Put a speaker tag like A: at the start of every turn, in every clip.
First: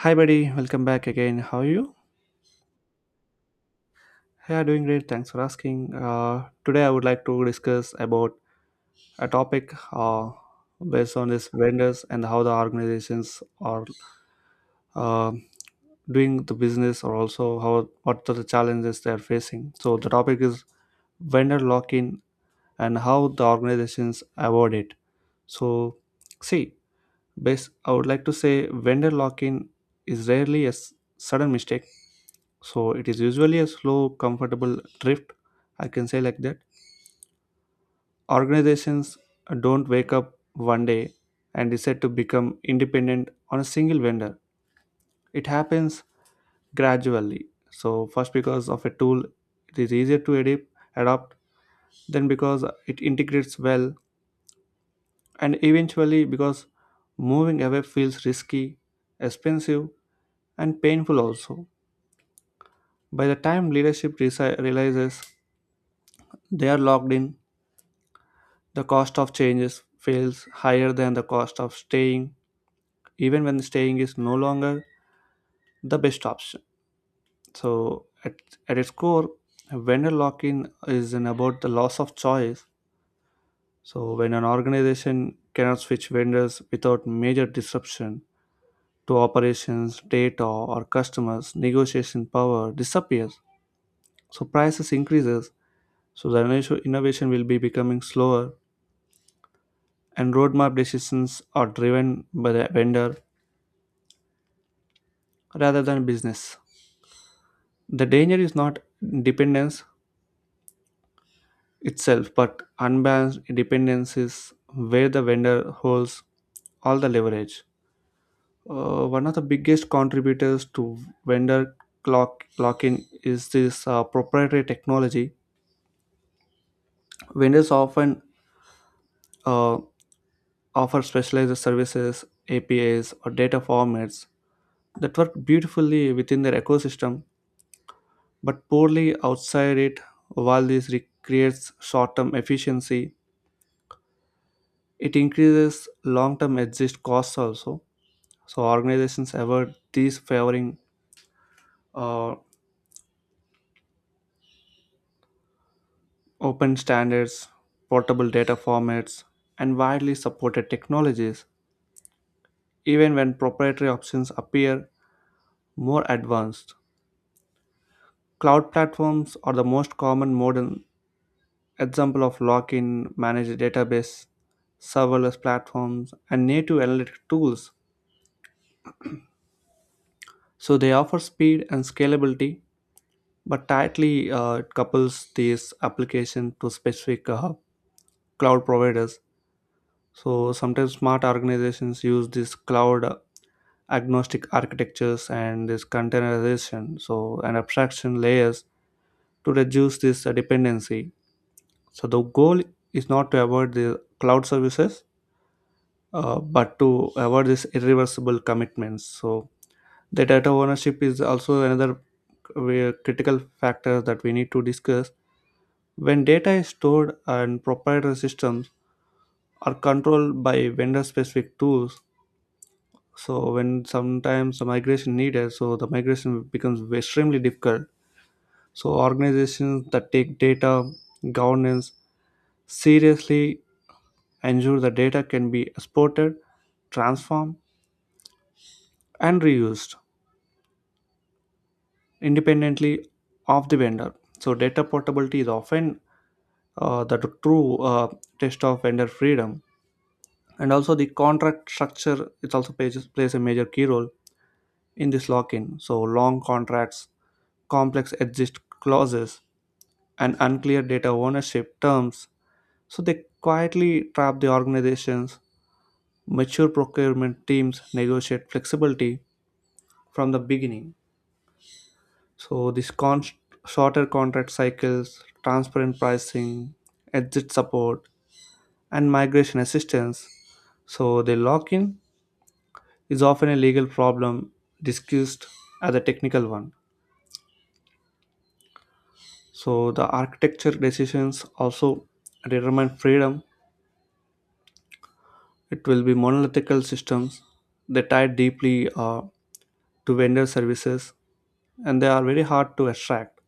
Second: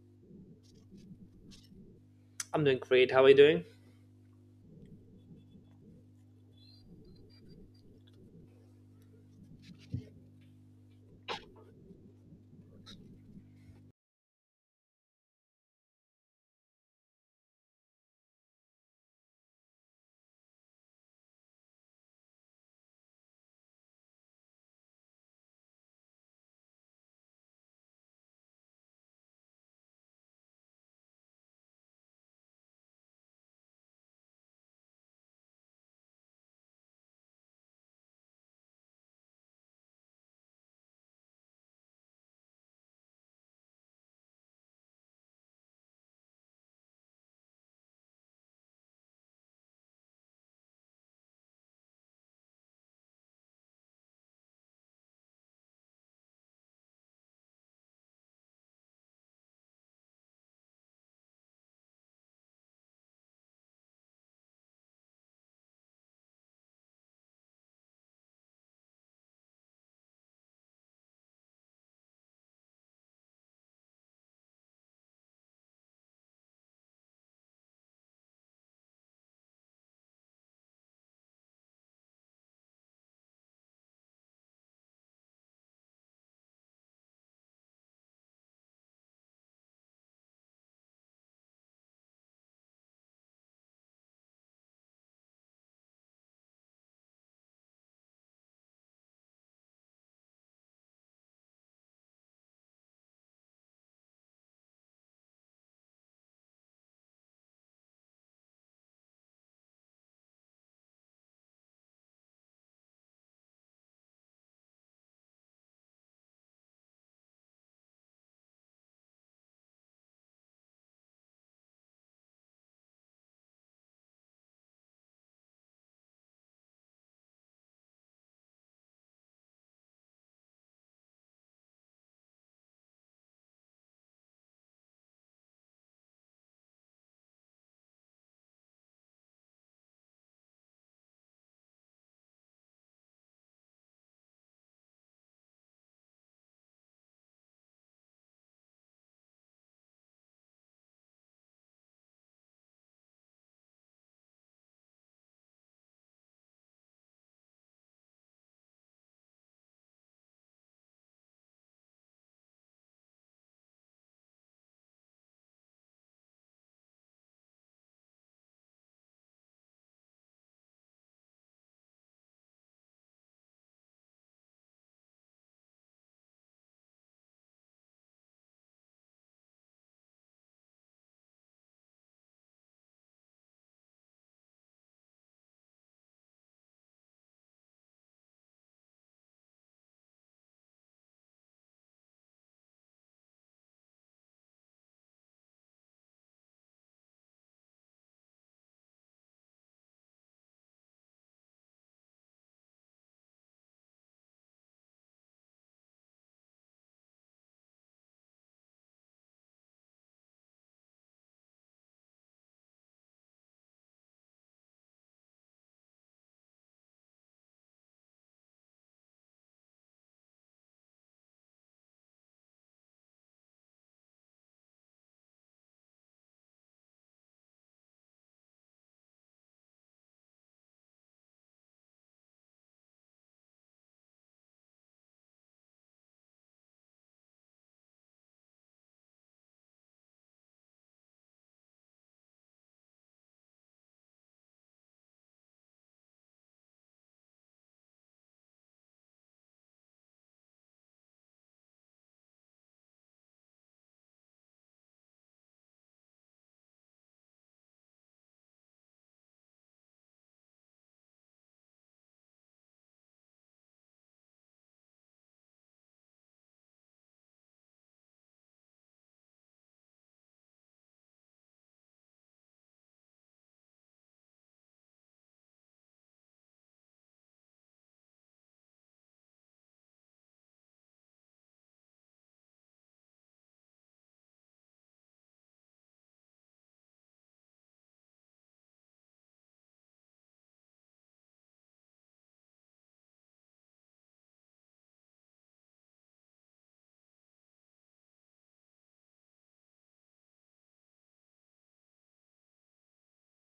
A: Hi, buddy. Welcome back again. How are you?
B: I'm doing great. How are you doing?
A: Yeah, doing great. Thanks for asking. Today, I would like to discuss about a topic based on this vendors and how the organizations are uh, doing the business, or also how what are the challenges they are facing. So the topic is vendor lock-in and how the organizations avoid it. So, see, base I would like to say vendor lock-in is rarely a sudden mistake. So it is usually a slow, comfortable drift. I can say like that. Organizations don't wake up one day and decide to become independent on a single vendor. It happens gradually. So first because of a tool, it is easier to adopt. Then because it integrates well, and eventually because moving away feels risky, expensive, and painful also. By the time leadership realizes they are locked in, the cost of changes feels higher than the cost of staying, even when staying is no longer the best option. So, at its core, vendor lock in is in about the loss of choice. So, when an organization cannot switch vendors without major disruption to operations, data, or customers, negotiation power disappears. So, prices increases. So, the innovation will be becoming slower, and roadmap decisions are driven by the vendor rather than business. The danger is not dependence itself, but unbalanced dependence is where the vendor holds all the leverage. One of the biggest contributors to vendor clock lock-in is this proprietary technology. Vendors often uh, offer specialized services, APIs, or data formats that work beautifully within their ecosystem, but poorly outside it. While this creates short-term efficiency, it increases long term exit costs also. So, organizations avoid these favoring uh, open standards, portable data formats, and widely supported technologies, even when proprietary options appear more advanced. Cloud platforms are the most common modern example of lock in managed database, serverless platforms, and native analytic tools. So, they offer speed and scalability but tightly it couples these application to specific cloud providers. So sometimes smart organizations use this cloud agnostic architectures and this containerization so and abstraction layers to reduce this dependency. So the goal is not to avoid the cloud services, but to avoid these irreversible commitments. So the data ownership is also another critical factor that we need to discuss. When data is stored and proprietary systems are controlled by vendor specific tools, so when sometimes the migration needed, so the migration becomes extremely difficult. So organizations that take data governance seriously ensure the data can be exported, transformed, and reused independently of the vendor. So data portability is often the true test of vendor freedom. And also the contract structure it also plays a major key role in this lock-in. So long contracts, complex exit clauses, and unclear data ownership terms, so they quietly trap the organizations. Mature procurement teams negotiate flexibility from the beginning. So shorter contract cycles, transparent pricing, exit support, and migration assistance, so they lock in is often a legal problem discussed as a technical one. So the architecture decisions also determine freedom. It will be monolithical systems. They tie deeply to vendor services and they are very hard to extract.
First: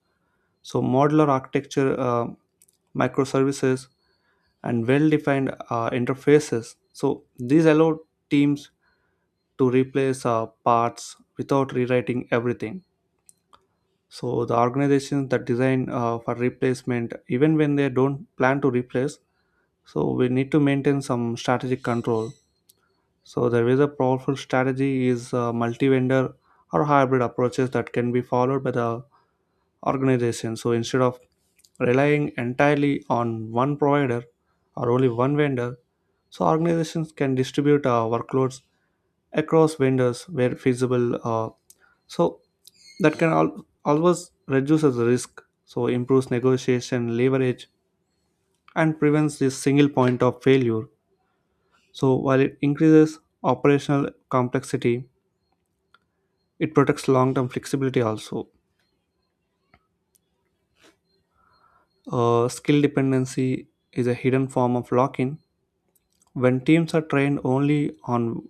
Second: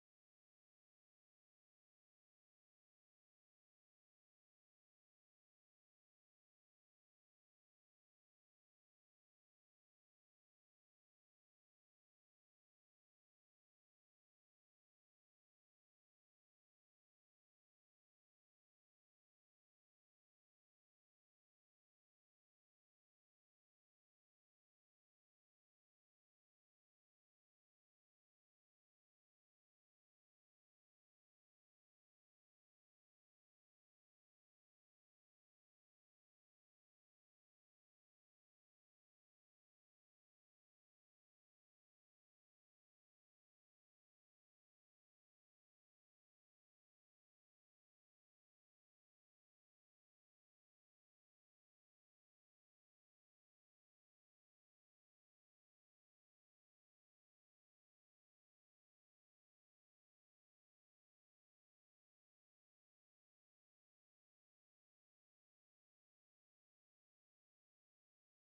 A: So modular architecture, microservices, and well-defined interfaces. So these allow teams to replace parts without rewriting everything. So the organizations that design for replacement even when they don't plan to replace, so we need to maintain some strategic control. So there is a powerful strategy is multi-vendor or hybrid approaches that can be followed by the organization. So instead of relying entirely on one provider or only one vendor, so organizations can distribute workloads across vendors where feasible. So that can always reduces the risk. So improves negotiation leverage and prevents this single point of failure. So while it increases operational complexity, it protects long-term flexibility also. Skill dependency is a hidden form of lock-in. When teams are trained only on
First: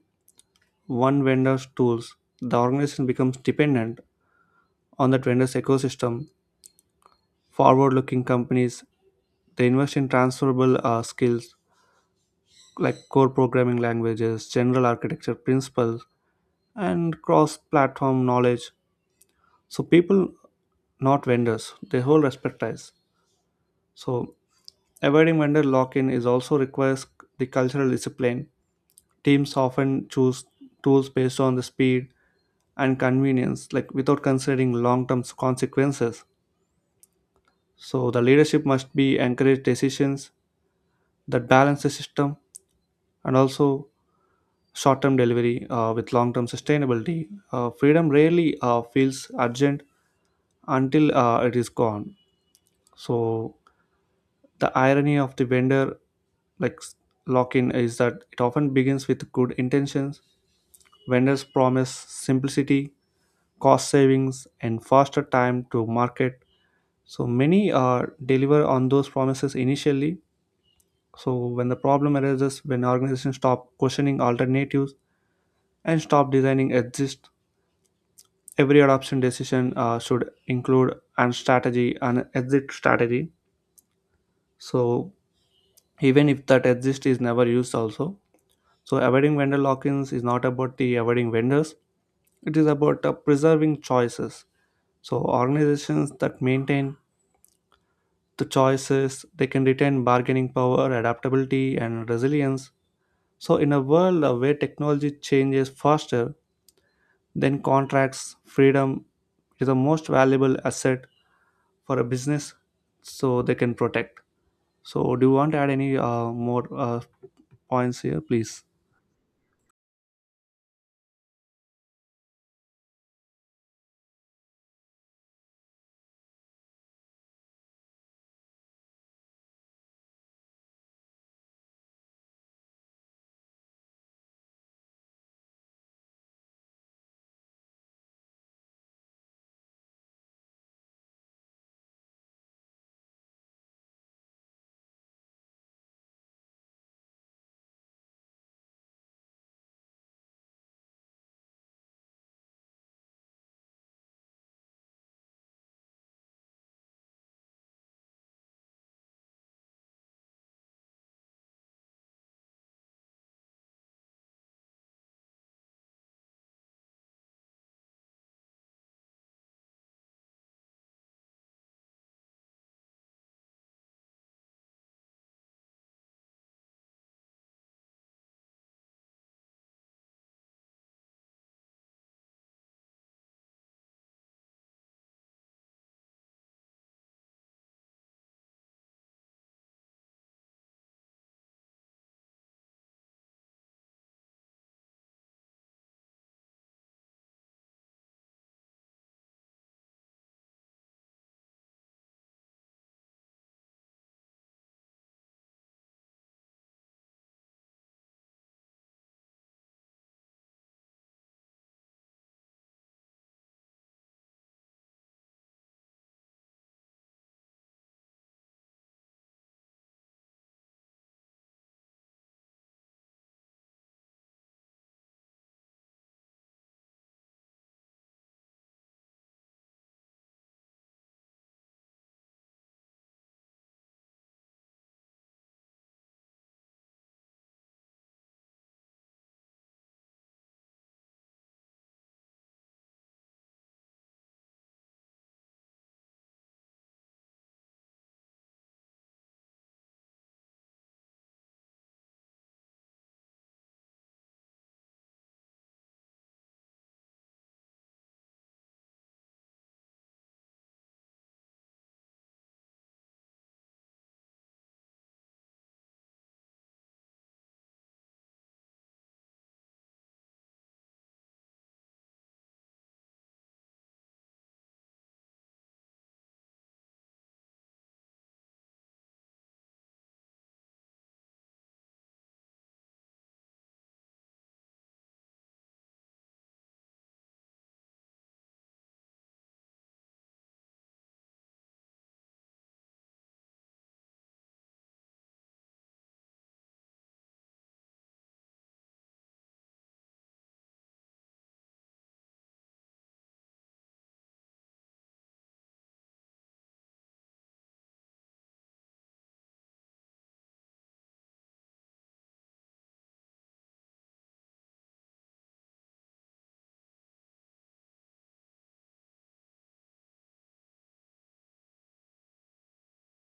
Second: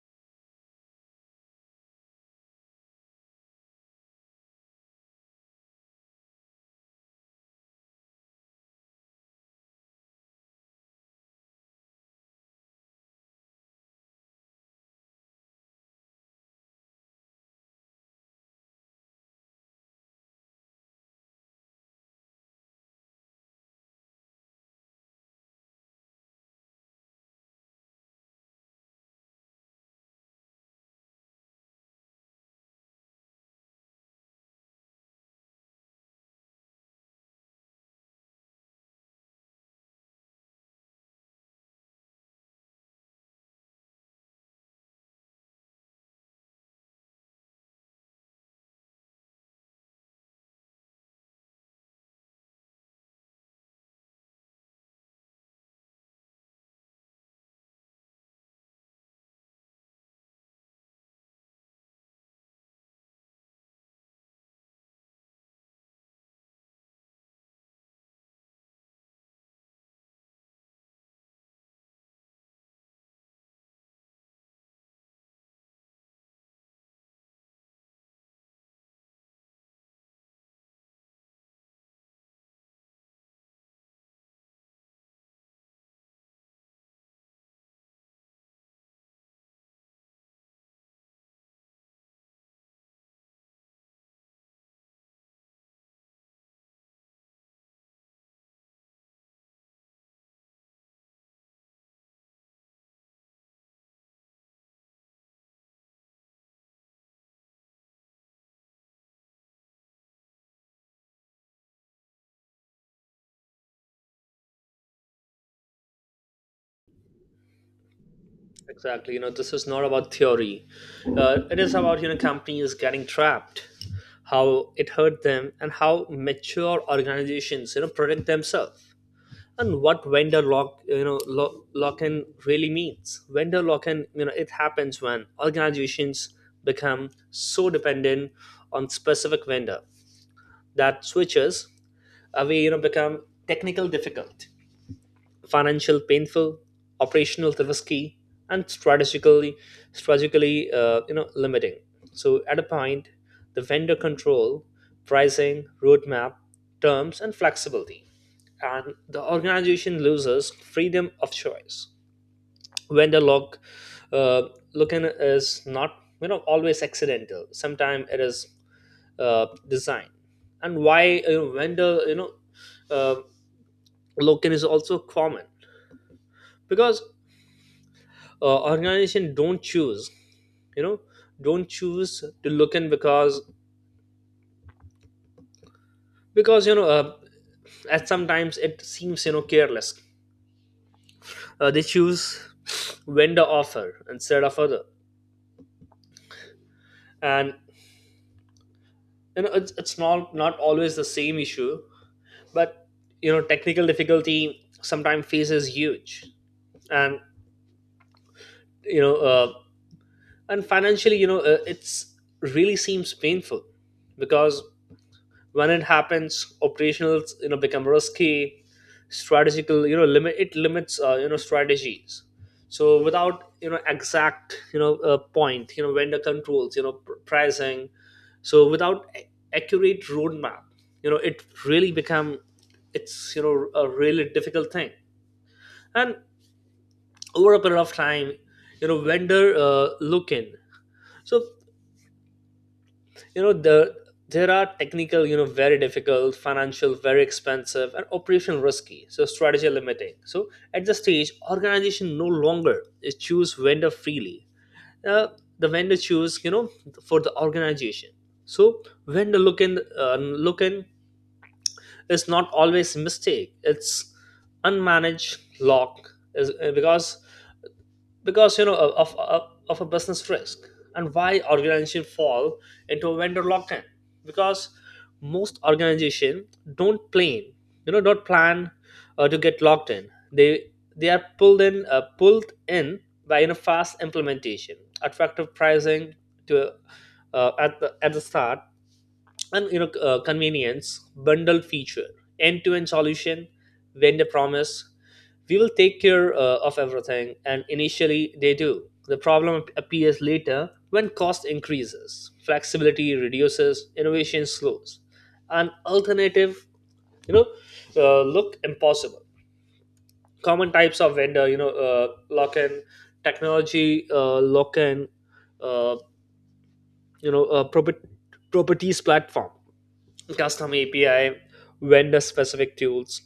A: one vendor's tools, the organization becomes dependent on that vendor's ecosystem. Forward looking companies, they invest in transferable skills like core programming languages, general architecture principles, and cross platform knowledge. So, people, not vendors, they hold expertise. So, avoiding vendor lock in is also requires the cultural discipline. Teams often choose tools based on the speed and convenience, like without considering long term consequences. So, the leadership must be encourage decisions that balance the system and also short term delivery with long term sustainability. Freedom rarely feels urgent until it is gone. So, the irony of the vendor like lock in is that it often begins with good intentions. Vendors promise simplicity, cost savings, and faster time to market. So many deliver on those promises initially. So when the problem arises, when organizations stop questioning alternatives and stop designing exist, every adoption decision should include an exit strategy. So even if that exist is never used also. So avoiding vendor lock-ins is not about the avoiding vendors. It is about preserving choices. So organizations that maintain the choices. They can retain bargaining power, adaptability, and resilience. So, in a world where technology changes faster, then contracts, freedom is the most valuable asset for a business so they can protect. So, do you want to add any more points here, please?
B: Exactly. You know, this is not about theory. It is about companies getting trapped, how it hurt them, and how mature organizations protect themselves, and what vendor lock in really means. Vendor lock in, it happens when organizations become so dependent on specific vendor that switches away, become technical difficult, financial painful, operational risky, and strategically limiting. So at a point, the vendor control, pricing, roadmap, terms, and flexibility, and the organization loses freedom of choice. Vendor lock, uh, looking is not always accidental. Sometimes it is, design, and why vendor, uh, in is also common, because organization don't choose, you know don't choose to look in, because at sometimes it seems, careless, they choose vendor offer instead of other. And it's not always the same issue. But technical difficulty sometimes faces huge. And you know uh, and financially, it's really seems painful, because when it happens operationals become risky, strategical limit it limits, strategies. So without exact, point, vendor controls, pricing. So without accurate roadmap, it really become, it's a really difficult thing. And over a period of time, vendor look in. So the, there are technical, very difficult, financial very expensive, and operational risky, so strategy limiting. So at the stage organization no longer is choose vendor freely. uh, the vendor choose, for the organization. So vendor look in, uh, look in is not always mistake. It's unmanaged lock is, because because you know of, of, of a business risk. And why organizations fall into a vendor lock-in? Because most organizations don't plan, don't plan to get locked in. They are pulled in by fast implementation, attractive pricing, to at the start. And convenience bundle feature, end-to-end solution, vendor promise, we will take care of everything, and initially they do. The problem appears later when cost increases, flexibility reduces, innovation slows, and alternative you know look impossible. Common types of vendor lock-in: technology lock-in, uh, property, properties platform, custom API, vendor specific tools,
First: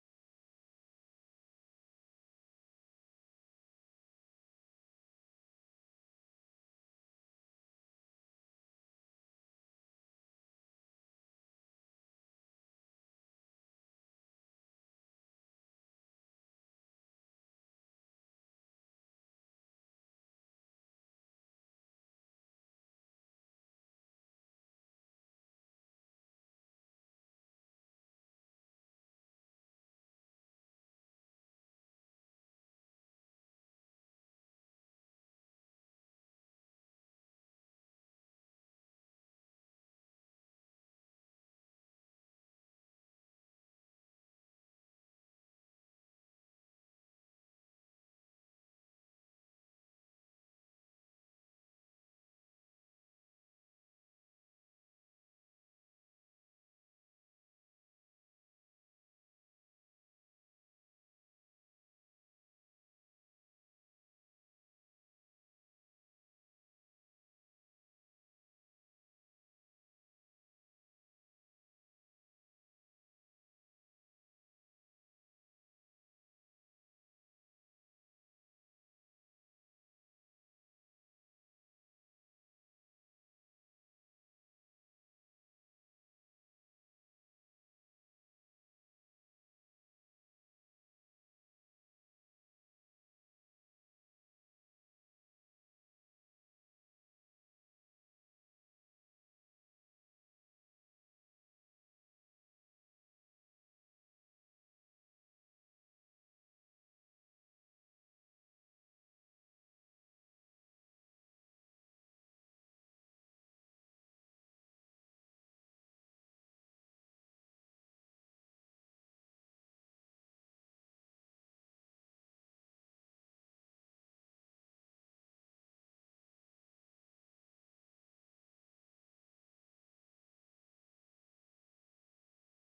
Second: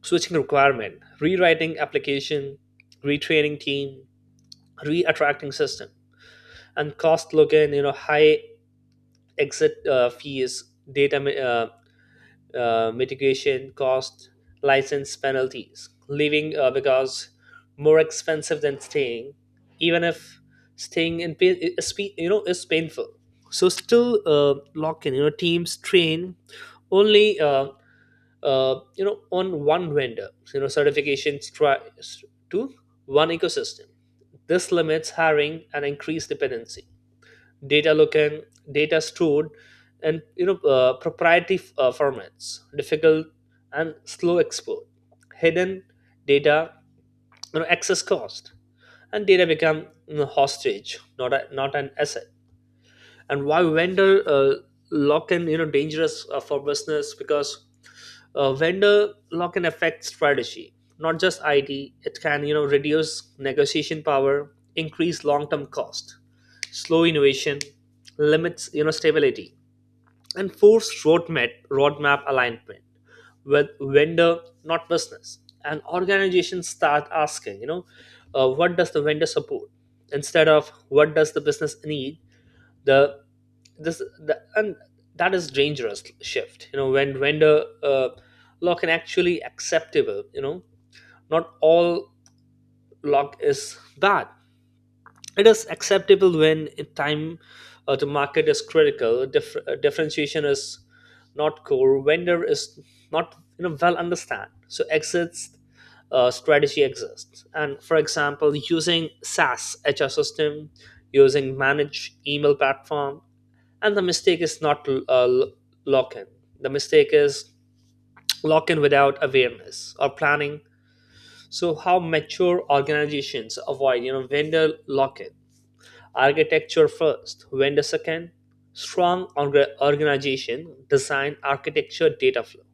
B: switching requirement, rewriting application, retraining team, re-attracting system, and cost login, high exit fees, data mitigation cost, license penalties, leaving, because more expensive than staying, even if staying in pain, is, is painful. So still lock in, teams train only on one vendor. So, certifications try to one ecosystem. This limits hiring and increased dependency. Data looking, data stored and proprietary formats difficult and slow export, hidden data access cost, and data become hostage, not an asset. And why vendor lock in, dangerous for business? Because vendor lock in affects strategy, not just IT. It can reduce negotiation power, increase long term cost, slow innovation, limits stability, and force roadmap alignment with vendor, not business. And organizations start asking, what does the vendor support instead of what does the business need? The this the, and that is dangerous shift. When vendor lock can actually acceptable? Not all lock is bad. It is acceptable when in time, the market is critical, differentiation is not core, vendor is not well understand, so exits strategy exists. And for example using SaaS HR system, using managed email platform. And the mistake is not to lock in. The mistake is lock in without awareness or planning. So how mature organizations avoid vendor lock in? Architecture first, vendor second. Strong organization design architecture, data flow,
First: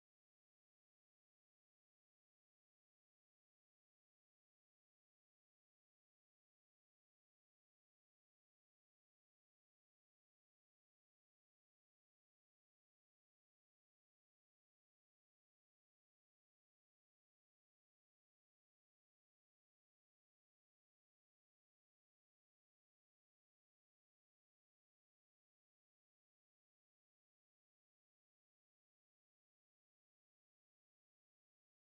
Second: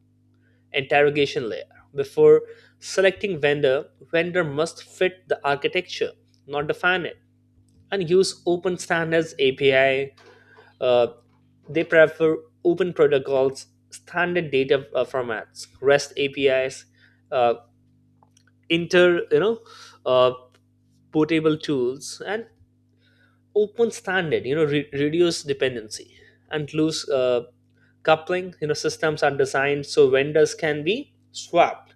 B: interrogation layer before selecting vendor. Vendor must fit the architecture, not define it. And use open standards API. Uh, they prefer open protocols, standard data formats, REST APIs, uh, inter you know uh, portable tools, and open standard. Reduce dependency and loose coupling. You know, systems are designed so vendors can be swapped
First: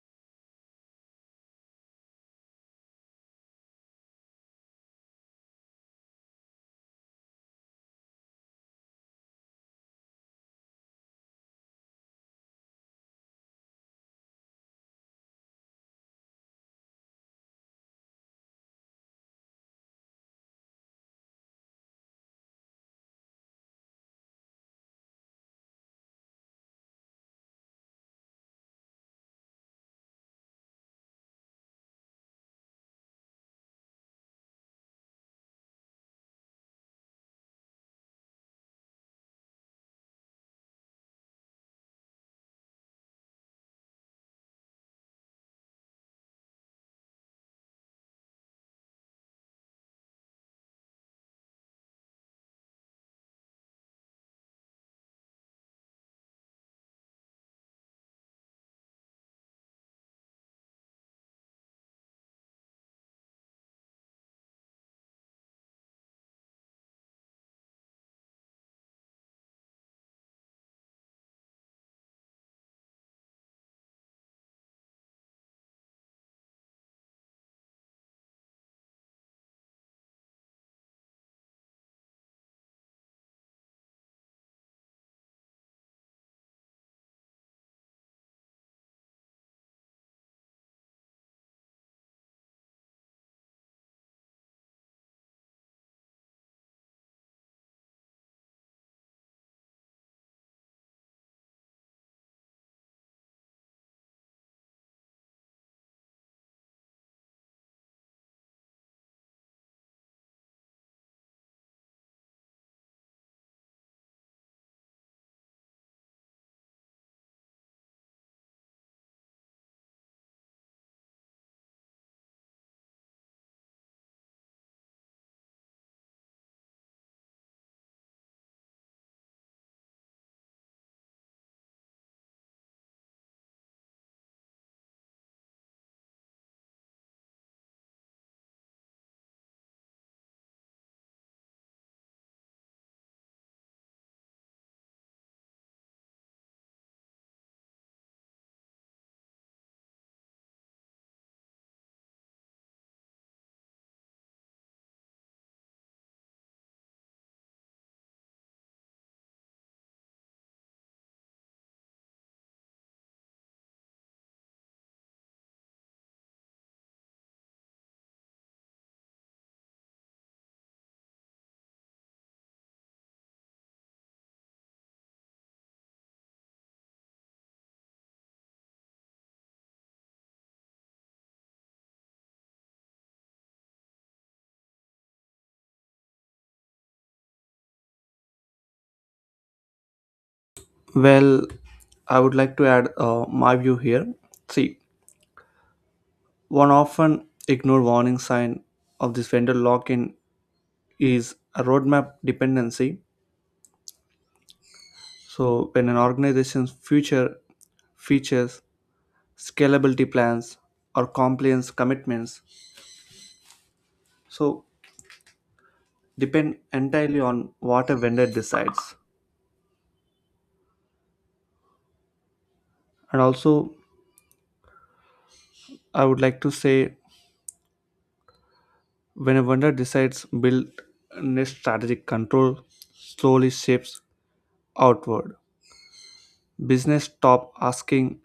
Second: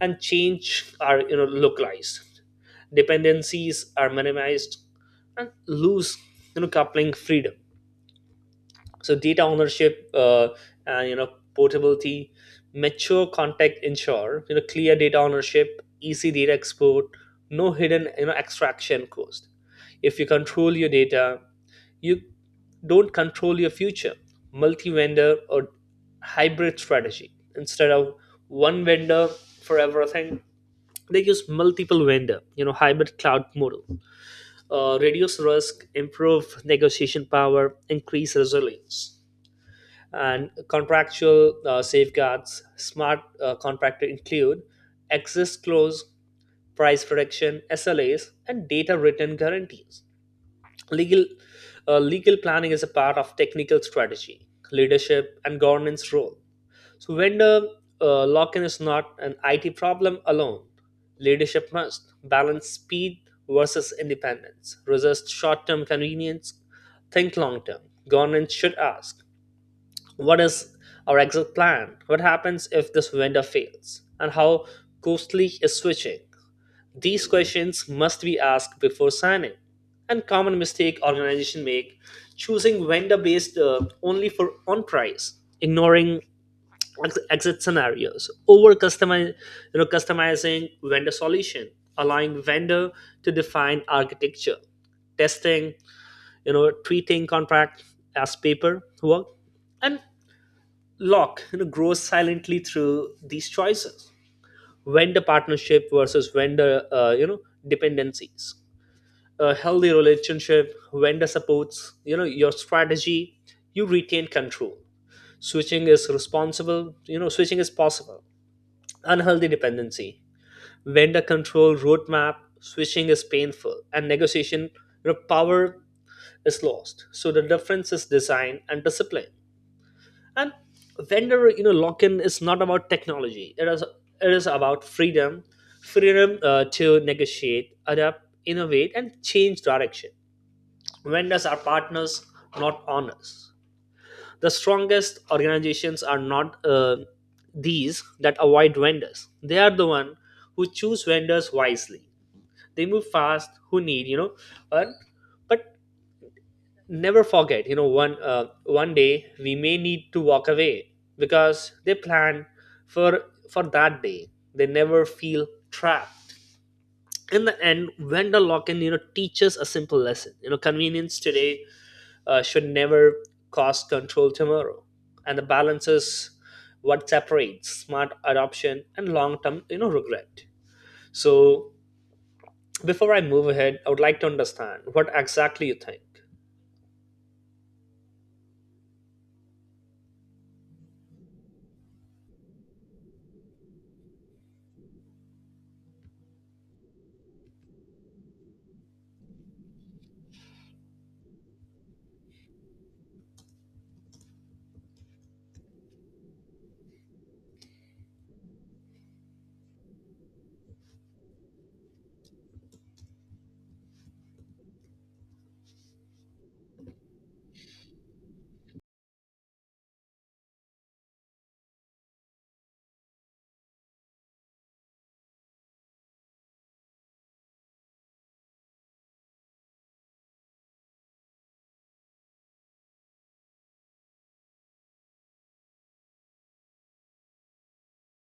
B: and change are, localized. Dependencies are minimized and loose, coupling freedom. So data ownership and portability mature contact ensure clear data ownership, easy data export, no hidden extraction cost. If you control your data, you don't control your future. Multi-vendor or hybrid strategy instead of one vendor for everything. They use multiple vendor, hybrid cloud model, reduce risk, improve negotiation power, increase resilience. And contractual safeguards, smart contractor include access clause, price protection, SLAs, and data written guarantees. Legal, legal planning is a part of technical strategy. Leadership and governance role. So vendor lock-in is not an IT problem alone. Leadership must balance speed versus independence, resist short-term convenience, think long-term. Governance should ask, what is our exit plan? What happens if this vendor fails? And how costly is switching? These questions must be asked before signing. And common mistake organization make: choosing vendor based only for on price, ignoring exit scenarios, over customize, customizing vendor solution, allowing vendor to define architecture, testing, treating contract as paper work, and Locke grows silently through these choices. Vendor partnership versus vendor, dependencies. A healthy relationship, vendor supports your strategy. You retain control. Switching is responsible. Switching is possible. Unhealthy dependency, vendor control roadmap. Switching is painful, and negotiation power is lost. So the difference is design and discipline. And vendor lock-in is not about technology. It is about freedom, freedom to negotiate, adapt, innovate, and change direction. Vendors are partners, not owners. The strongest organizations are not these that avoid vendors. They are the one who choose vendors wisely. They move fast who need, and but never forget, one day we may need to walk away because they plan for for that day. They never feel trapped. In the end vendor lock-in teaches a simple lesson: convenience today should never cost control tomorrow. And the balance is what separates smart adoption and long-term regret. So before I move ahead, I would like to understand what exactly you think.
A: Well, I would like to add my view here. See, one often ignored warning sign of this vendor lock in is a roadmap dependency. So when an organization's future features, scalability plans, or compliance commitments, so depend entirely on what a vendor decides. And also, I would like to say when a vendor decides build next strategic control slowly shifts outward. Business stop asking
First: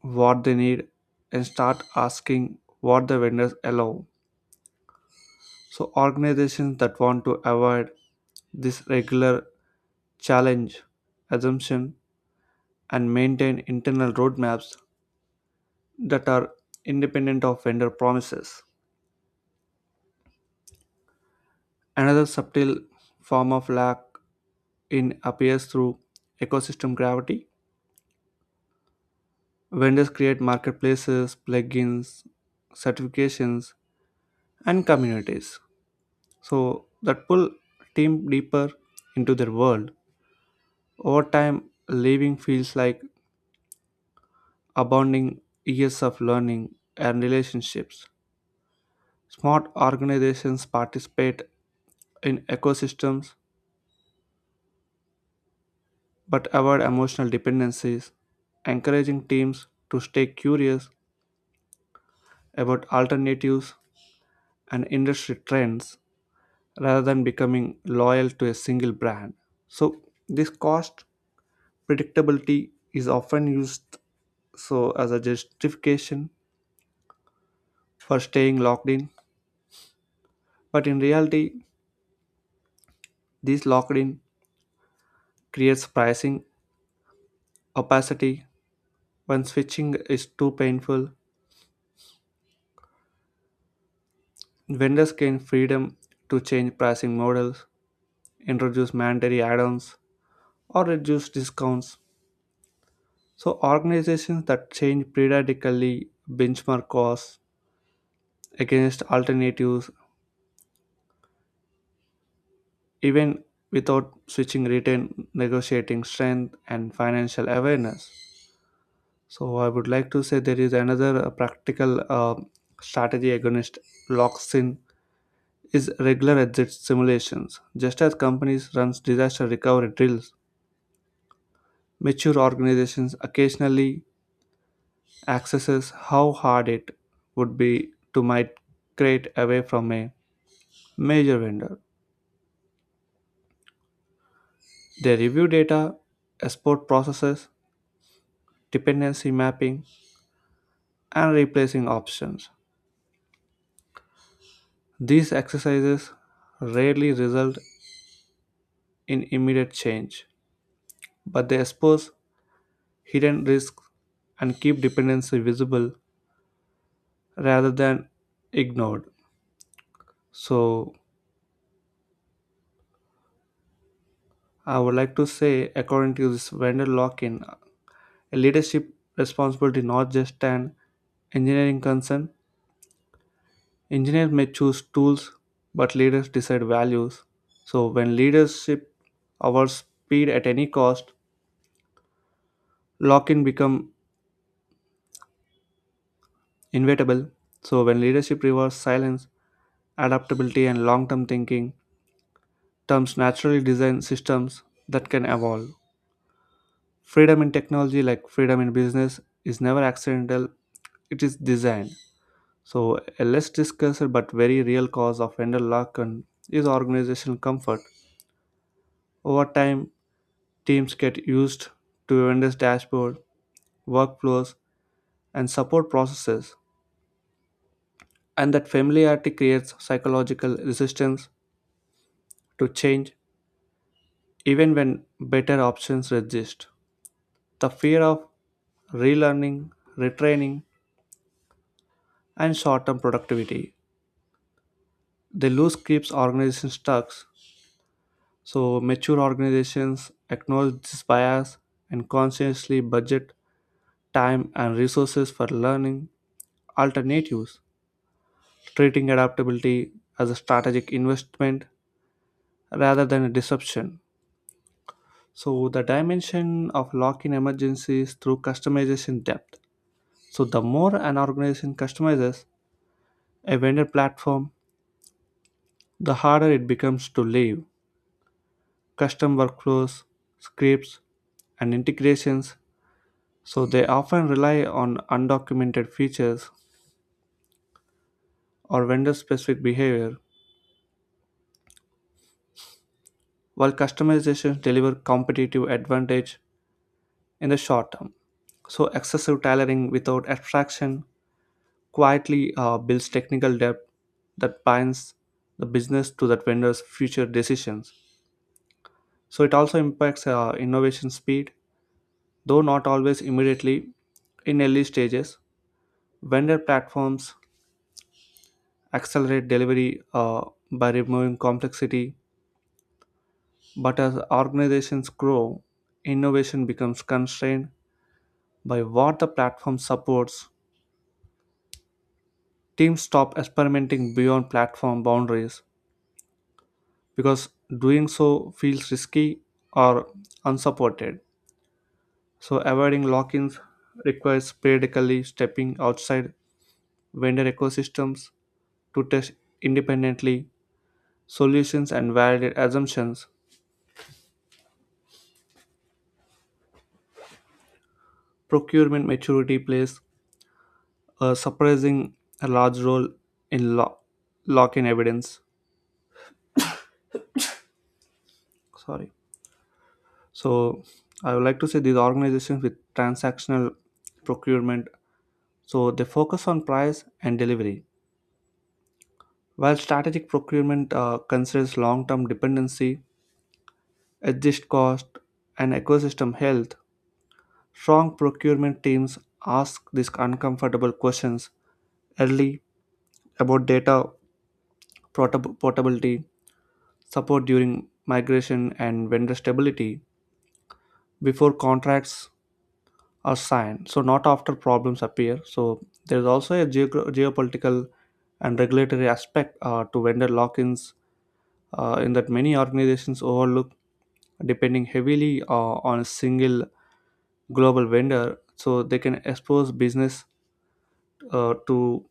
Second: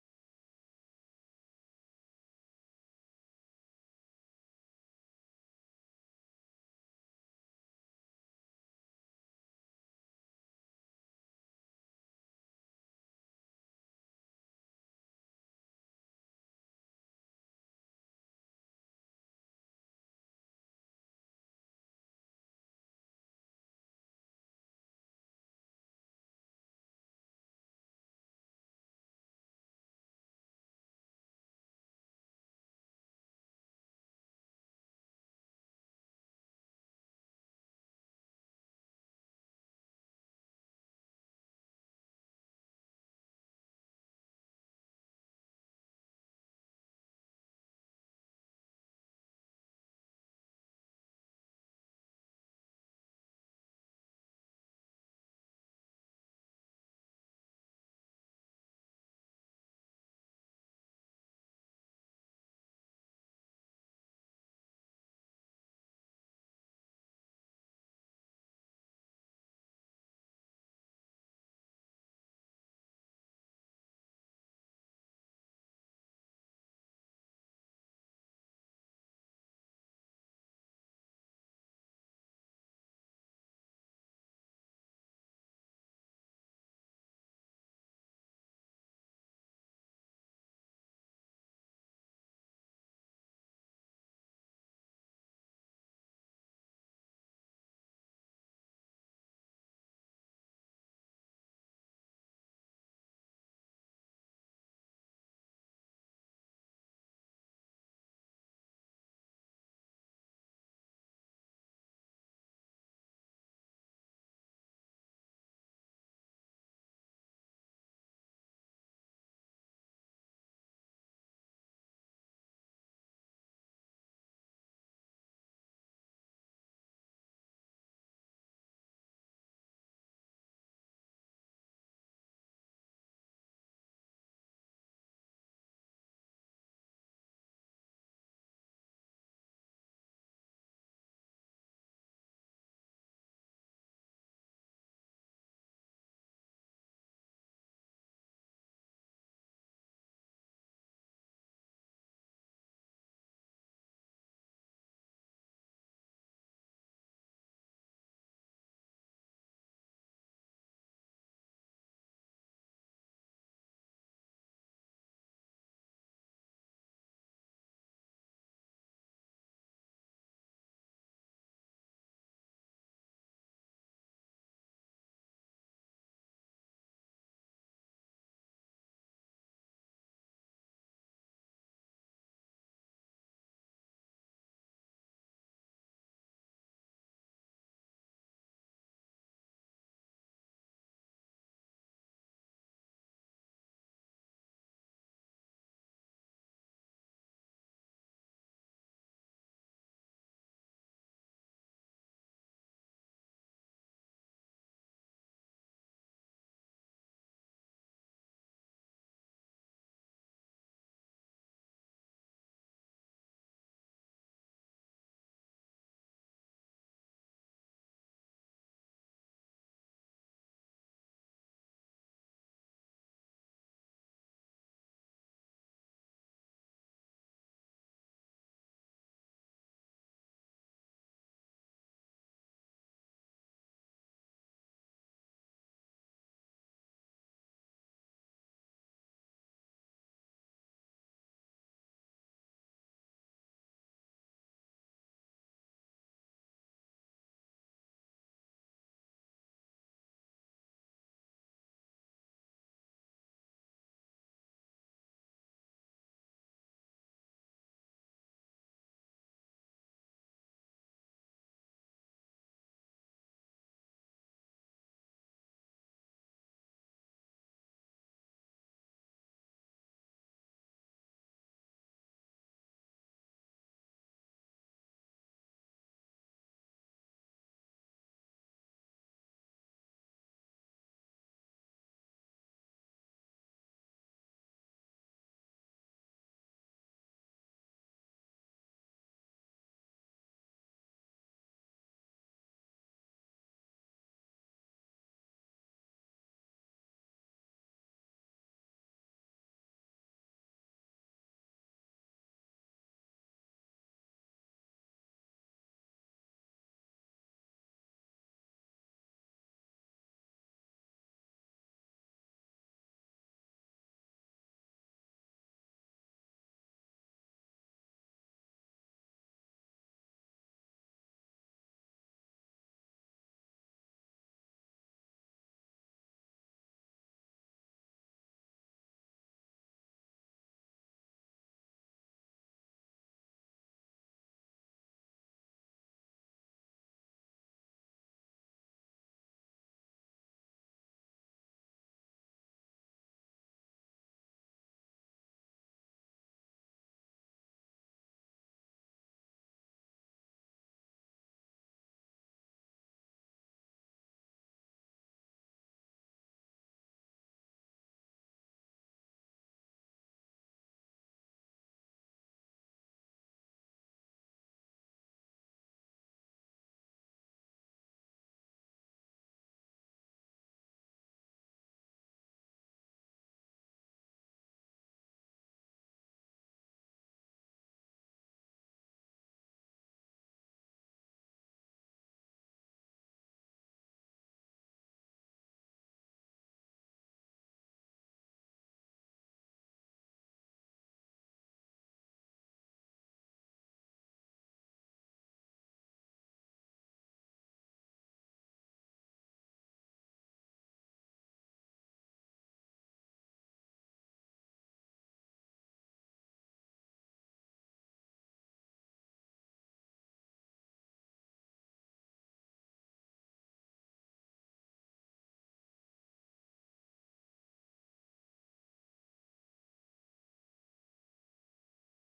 A: what they need and start asking what the vendors allow. So organizations that want to avoid this regular challenge assumption and maintain internal roadmaps that are independent of vendor promises. Another subtle form of lack in appears through ecosystem gravity. Vendors create marketplaces, plugins, certifications, and communities. So that pull team deeper into their world. Over time, leaving feels like abounding years of learning and relationships. Smart organizations participate in ecosystems but avoid emotional dependencies, encouraging teams to stay curious about alternatives and industry trends rather than becoming loyal to a single brand. So, this cost predictability is often used so as a justification for staying locked in, but in reality, this locked in creates pricing opacity when switching is too painful. Vendors gain freedom to change pricing models, introduce mandatory add ons, or reduce discounts. So, organizations that change periodically benchmark costs against alternatives, even without switching retain negotiating strength and financial awareness. So, I would like to say there is another practical strategy against locks in is regular exit simulations. Just as companies run disaster recovery drills, mature organizations occasionally accesses how hard it would be to migrate away from a major vendor. They review data, export processes, dependency mapping, and replacing options. These exercises rarely result in immediate change, but they expose hidden risks and keep dependency visible rather than ignored. So I would like to say, according to this vendor lock-in, a leadership responsibility not just an engineering concern. Engineers may choose tools, but leaders decide values. So when leadership awards speed at any cost, lock-in become inevitable. So when leadership rewards silence, adaptability, and long-term thinking, terms naturally design systems that can evolve. Freedom in technology like freedom in business is never accidental. It is designed. So a less discussed but very real cause of vendor lock in is organizational comfort. Over time, teams get used to vendors dashboard, workflows, and support processes, and that familiarity creates psychological resistance to change, even when better options exist. The fear of relearning, retraining, and short-term productivity, the loose keeps organizations stuck. So mature organizations acknowledge this bias and consciously budget time and resources for learning alternatives, treating adaptability as a strategic investment rather than a disruption. So the dimension of lock-in emergencies through customization depth. So the more an organization customizes a vendor platform, the harder it becomes to leave. Custom workflows, scripts, and integrations, so they often rely on undocumented features or vendor specific behavior, while customizations deliver competitive advantage in the short term. So, excessive tailoring without abstraction quietly builds technical debt that binds the business to that vendor's future decisions. So, it also impacts innovation speed, though not always immediately in early stages. Vendor platforms accelerate delivery by removing complexity. But as organizations grow, innovation becomes constrained by what the platform supports. Teams stop experimenting beyond platform boundaries because doing so feels risky or unsupported. So, avoiding lock ins requires periodically stepping outside vendor ecosystems to test independently solutions and validate assumptions. Procurement maturity plays surprising a large role in lock in evidence. Sorry. So I would like to say these organizations with transactional procurement, so they focus on price and delivery, while strategic procurement considers long-term dependency, adjust cost, and ecosystem health. Strong procurement teams ask these uncomfortable questions early about data portability, support during migration, and vendor stability. Before contracts are signed, so not after problems appear. So there's also a geopolitical and regulatory aspect to vendor lock-ins in that many organizations overlook depending heavily on a single global vendor, so they can expose business to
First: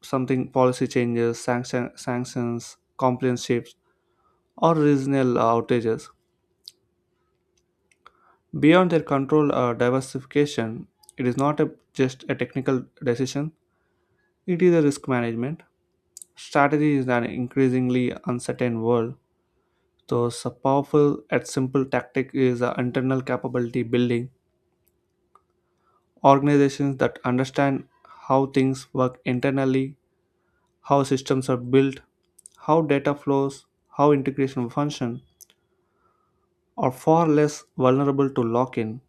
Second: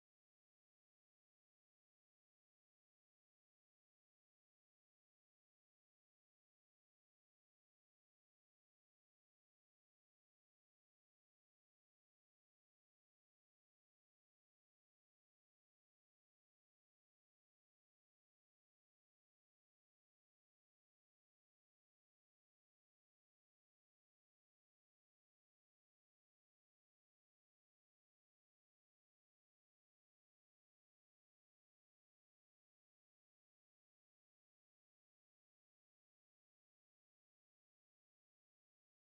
A: something policy changes sanctions compliance shifts, or regional outages beyond their control. Or diversification, it is not a, just a technical decision, it is a risk management strategy in an increasingly uncertain world. So a powerful and simple tactic is a internal capability building. Organizations that understand how things work internally, how systems are built, how data flows, how integration function are far less vulnerable to lock-in.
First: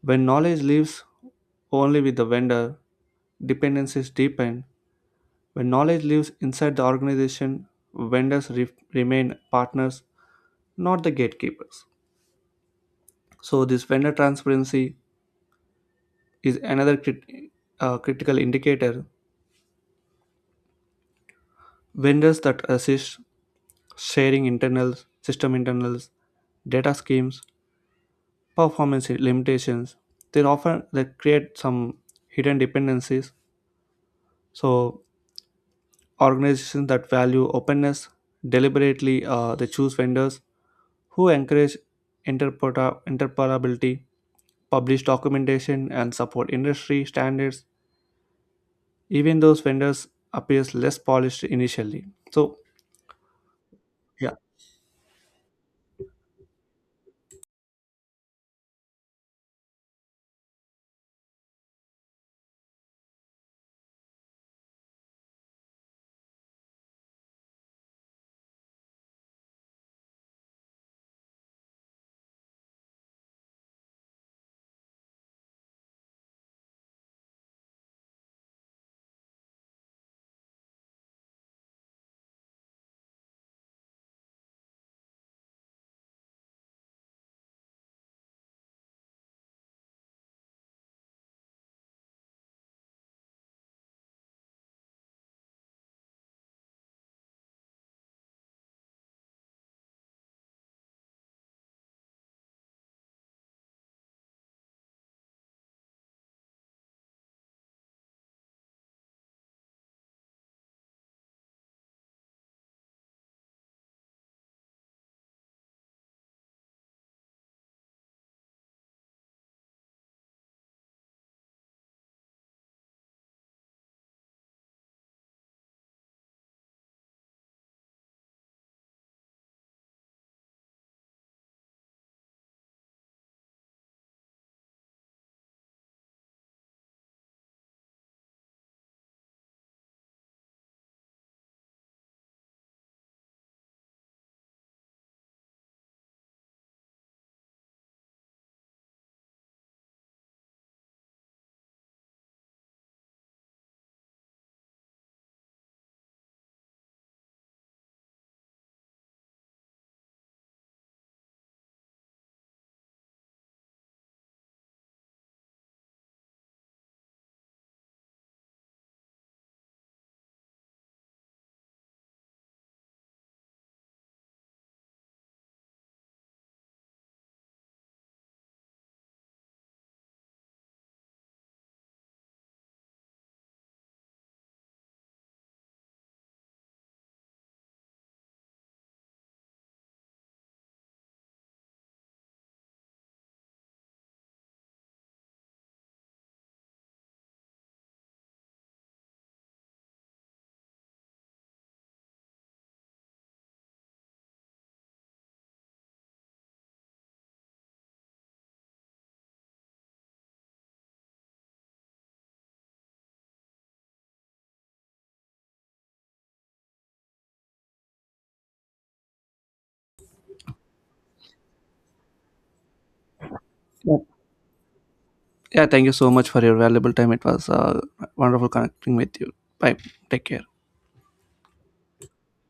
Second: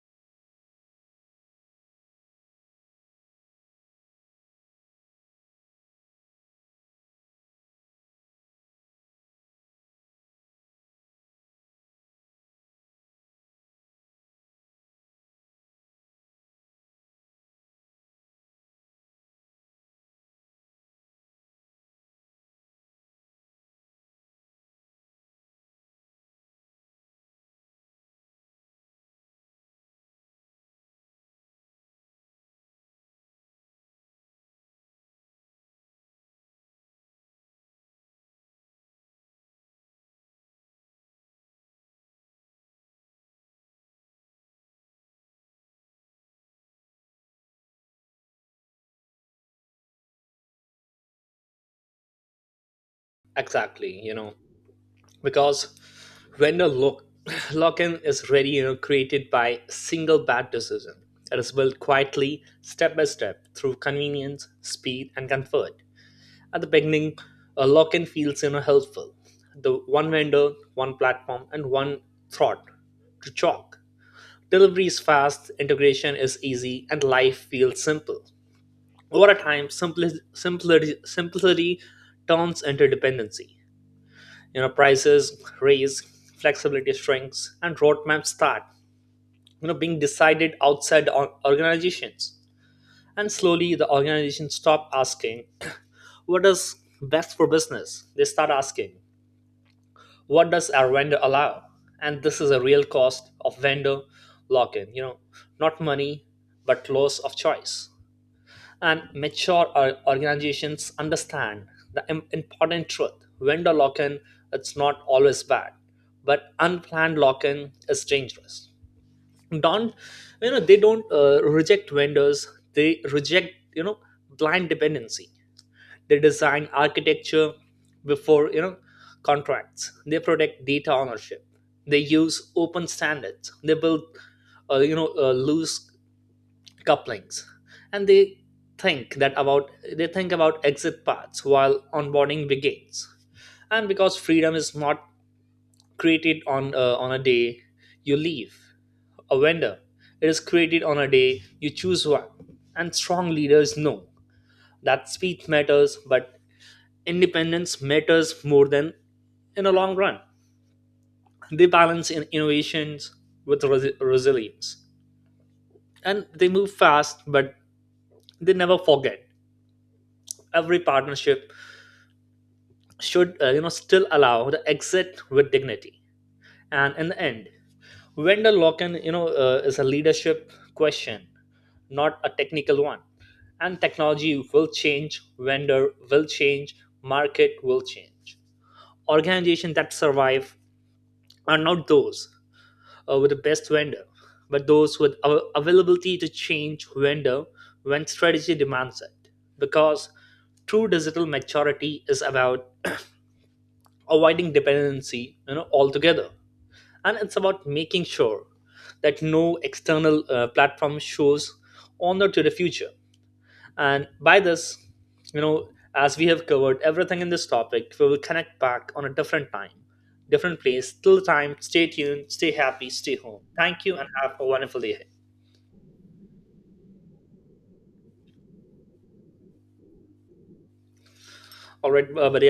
A: When knowledge lives only with the vendor, dependencies deepen. When knowledge lives inside the organization, vendors remain partners, not the gatekeepers. So, this vendor transparency is another critical indicator. Vendors that assist sharing internals, system internals, data schemes, performance limitations, they often they create some hidden dependencies. So, organizations that value openness deliberately they choose vendors who encourage interoperability, publish documentation, and support industry standards, even those vendors appears less polished initially. So
B: Exactly,
A: yeah.
B: because when a lock, lock-in is ready, created by single bad decision, it is built quietly, step by step, through convenience, speed, and comfort. At the beginning, a lock-in feels helpful. The one vendor, one platform, and one thought to chalk. Delivery is fast, integration is easy, and life feels simple. Over a time, simplicity turns into dependency. Prices raise, flexibility shrinks, and roadmaps start being decided outside the organizations. And slowly the organizations stop asking what is best for business. They start asking, what does our vendor allow? And this is a real cost of vendor lock-in, not money but loss of choice. And mature organizations understand the important truth: vendor lock-in, it's not always bad, but unplanned lock-in is dangerous. Don't, they don't reject vendors. They reject blind dependency. They design architecture before contracts. They protect data ownership. They use open standards. They build loose couplings. And think that about they think about exit paths while onboarding begins. And because freedom is not created on a day you leave a vendor. It is created on a day you choose one. And strong leaders know that speed matters, but independence matters more than in the long run. They balance in innovations with resilience. And they move fast but they never forget every partnership should still allow the exit with dignity. And in the end vendor lock-in is a leadership question, not a technical one. And technology will change, vendor will change, market will change. Organizations that survive are not those with the best vendor, but those with availability to change vendor when strategy demands it. Because true digital maturity is about avoiding dependency altogether. And it's about making sure that no external platform shows honor to the future. And by this, you know as we have covered everything in this topic, we will connect back on a different time, different place. Till the time, stay tuned, stay happy, stay home. Thank you
A: Yeah,
B: and have a wonderful day ahead.
A: yeah, thank you so much for your valuable time. It was wonderful connecting with you. Bye. Take care.
B: All right, buddy.